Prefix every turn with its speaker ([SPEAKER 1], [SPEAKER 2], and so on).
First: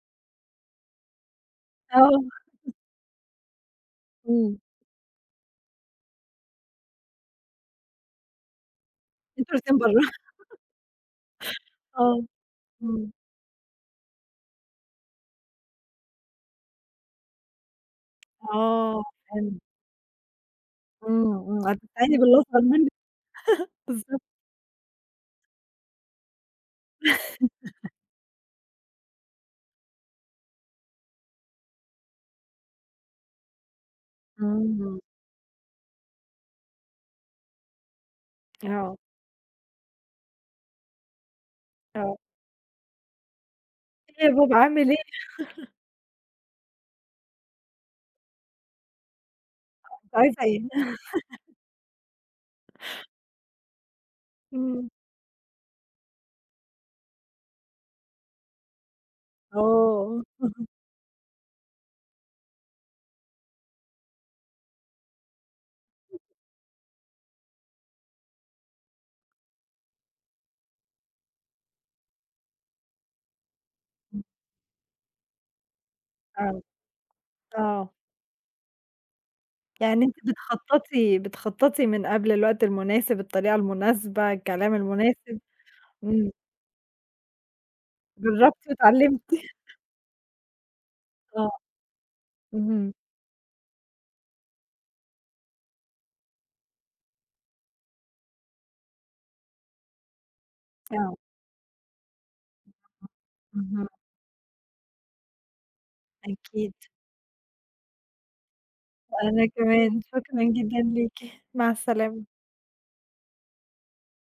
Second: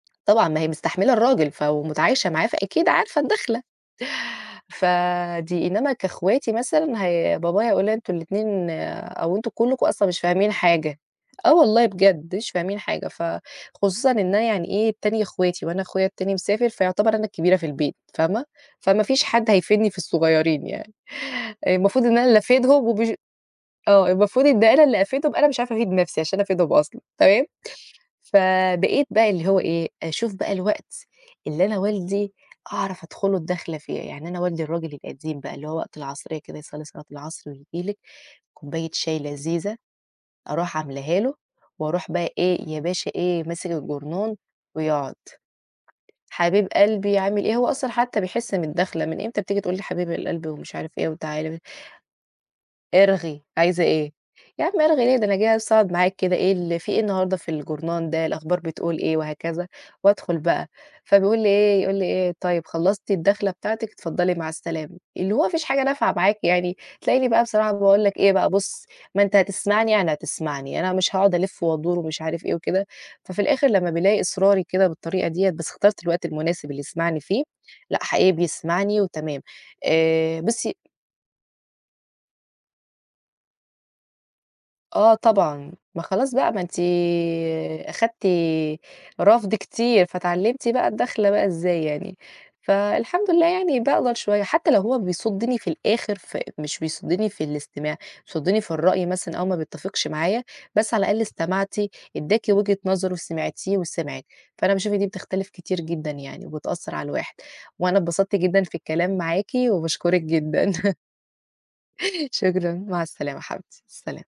[SPEAKER 1] طبعًا ما هي مستحملة الراجل ف ومتعايشة معاه،
[SPEAKER 2] آه.
[SPEAKER 1] فأكيد عارفة الدخلة.
[SPEAKER 2] إمم.
[SPEAKER 1] فدي إنّما كاخواتي مثلًا هي بابايا هيقول أنتم الاتنين أو أنتم
[SPEAKER 2] أنتم الاتنين
[SPEAKER 1] كلّكم
[SPEAKER 2] برّه.
[SPEAKER 1] أصلًا مش فاهمين حاجة، آه والله
[SPEAKER 2] آه،
[SPEAKER 1] بجد مش فاهمين حاجة،
[SPEAKER 2] إمم.
[SPEAKER 1] فخصوصًا إن أنا يعني إيه، تانية اخواتي وأنا أخويا التاني مسافر، فيُعتبر أنا الكبيرة في البيت، فاهمة؟
[SPEAKER 2] آه،
[SPEAKER 1] فما فيش حد
[SPEAKER 2] فهمت.
[SPEAKER 1] هيفيدني في الصغيّرين يعني،
[SPEAKER 2] إمم، إمم.
[SPEAKER 1] المفروض
[SPEAKER 2] هتستعيني
[SPEAKER 1] إن أنا اللي
[SPEAKER 2] بالأصغر
[SPEAKER 1] أفيدهم
[SPEAKER 2] منّك؟
[SPEAKER 1] وبش آه
[SPEAKER 2] بالضبط.
[SPEAKER 1] المفروض إن أنا اللي أفيدهم، أنا مش عارفة أفيد نَفسي عشان أفيدهم أصلًا، تمام؟ فبقيت بقى اللي هو إيه، أشوف بقى الوقت اللي أنا والدي أعرف أدخُل له الدّخلة فيه، يعني أنا والدي الراجل
[SPEAKER 2] إمم.
[SPEAKER 1] القديم بقى اللي هو وقت العصرية كده يصلي صلاة العصر وييجي لِك كوبّاية
[SPEAKER 2] آه.
[SPEAKER 1] شاي لذيذة، أروح عملاها له واروح
[SPEAKER 2] آه.
[SPEAKER 1] بقى إيه، يا باشا إيه، ماسك
[SPEAKER 2] إيه يا
[SPEAKER 1] جورنال
[SPEAKER 2] بابا عامل إيه؟
[SPEAKER 1] ويُقعد، "حبيب قلبي عامل إيه؟" هو أصلًا حتى بيحس بالدخلة، "من إمتى بتيجي تقول لي حبيب
[SPEAKER 2] أنتِ عايزة
[SPEAKER 1] القلب"
[SPEAKER 2] إيه؟
[SPEAKER 1] ومش عارف إيه وتعالَ ب "ارغي، عايزة إيه؟" "يا عم
[SPEAKER 2] إمم.
[SPEAKER 1] أرغي ليه؟ ده أنا جاية بس أقعُد معاك كده، إيه ال في إيه النهارده في جورنال ده، الأخبار بتقول إيه؟" وهكذا،
[SPEAKER 2] آه.
[SPEAKER 1] وأدخل بقى، فبيقول لي إيه يقول لي إيه، "طيب خلّصتِ الدخلة بتاعتِك؟ اتفضّلي مع السلامة،" اللي هو ما فيش حاجة نافعة
[SPEAKER 2] [unintelligible]
[SPEAKER 1] معاك يعني، تلاقيني بقى بصراحة باقول لك إيه بقى، "بُصّ ما أنت هتسمعني يعني هتسمعني، أنا مش هاقعد ألِفّ" وأدُور ومش عارف إيه وكده، ففي الآخر لمّا بيلاقي
[SPEAKER 2] إمم.
[SPEAKER 1] إصراري كده بالطريقة ديّة بس اخترت الوقت
[SPEAKER 2] آه،
[SPEAKER 1] المناسب اللي يسمعني فيه،
[SPEAKER 2] آه.
[SPEAKER 1] لأ حقيقي بيسمعني وتمام.
[SPEAKER 2] يعني أنتِ
[SPEAKER 1] آآ، بُصي
[SPEAKER 2] بتخططي بتخططي من قبل الوقت المناسب، الطريقة المناسبة، الكلام
[SPEAKER 1] آه
[SPEAKER 2] المناسب،
[SPEAKER 1] طبعًا. ما
[SPEAKER 2] إمم.
[SPEAKER 1] خلاص بقى ما أنتِ أخدتِ
[SPEAKER 2] جرّبتِ واتعلّمتِ.
[SPEAKER 1] رفض كتير، فاتعلّمتِ بقى الدخلة بقى
[SPEAKER 2] آه،
[SPEAKER 1] إزاي يعني،
[SPEAKER 2] اهم.
[SPEAKER 1] فالحمد لله يعني باقدر شوية، حتى لو هو بيصُدّني في الآخر، ف مش بيصُدّني في الاستماع، بيصُدّني في الرأي مثلًا أو ما بيتّفقش معايا، بس على
[SPEAKER 2] آه.
[SPEAKER 1] الأقل استمعتِ، ادّاكِ وجهة نظره، سمعتيه
[SPEAKER 2] اهم.
[SPEAKER 1] وسمعِك، فأنا باشوف إن دي بتختلف كتير جدًا يعني
[SPEAKER 2] أكيد.
[SPEAKER 1] وبتأثر على الواحد. وأنا اتبسطت جدًا في الكلام
[SPEAKER 2] وأنا
[SPEAKER 1] معاكِ
[SPEAKER 2] كمان،
[SPEAKER 1] وباشكرٍك
[SPEAKER 2] شكرًا
[SPEAKER 1] جدًا.
[SPEAKER 2] جدًا ليكِ، مع السلامة.
[SPEAKER 1] شكرًا، مع السلامة حبيبتي، سلام.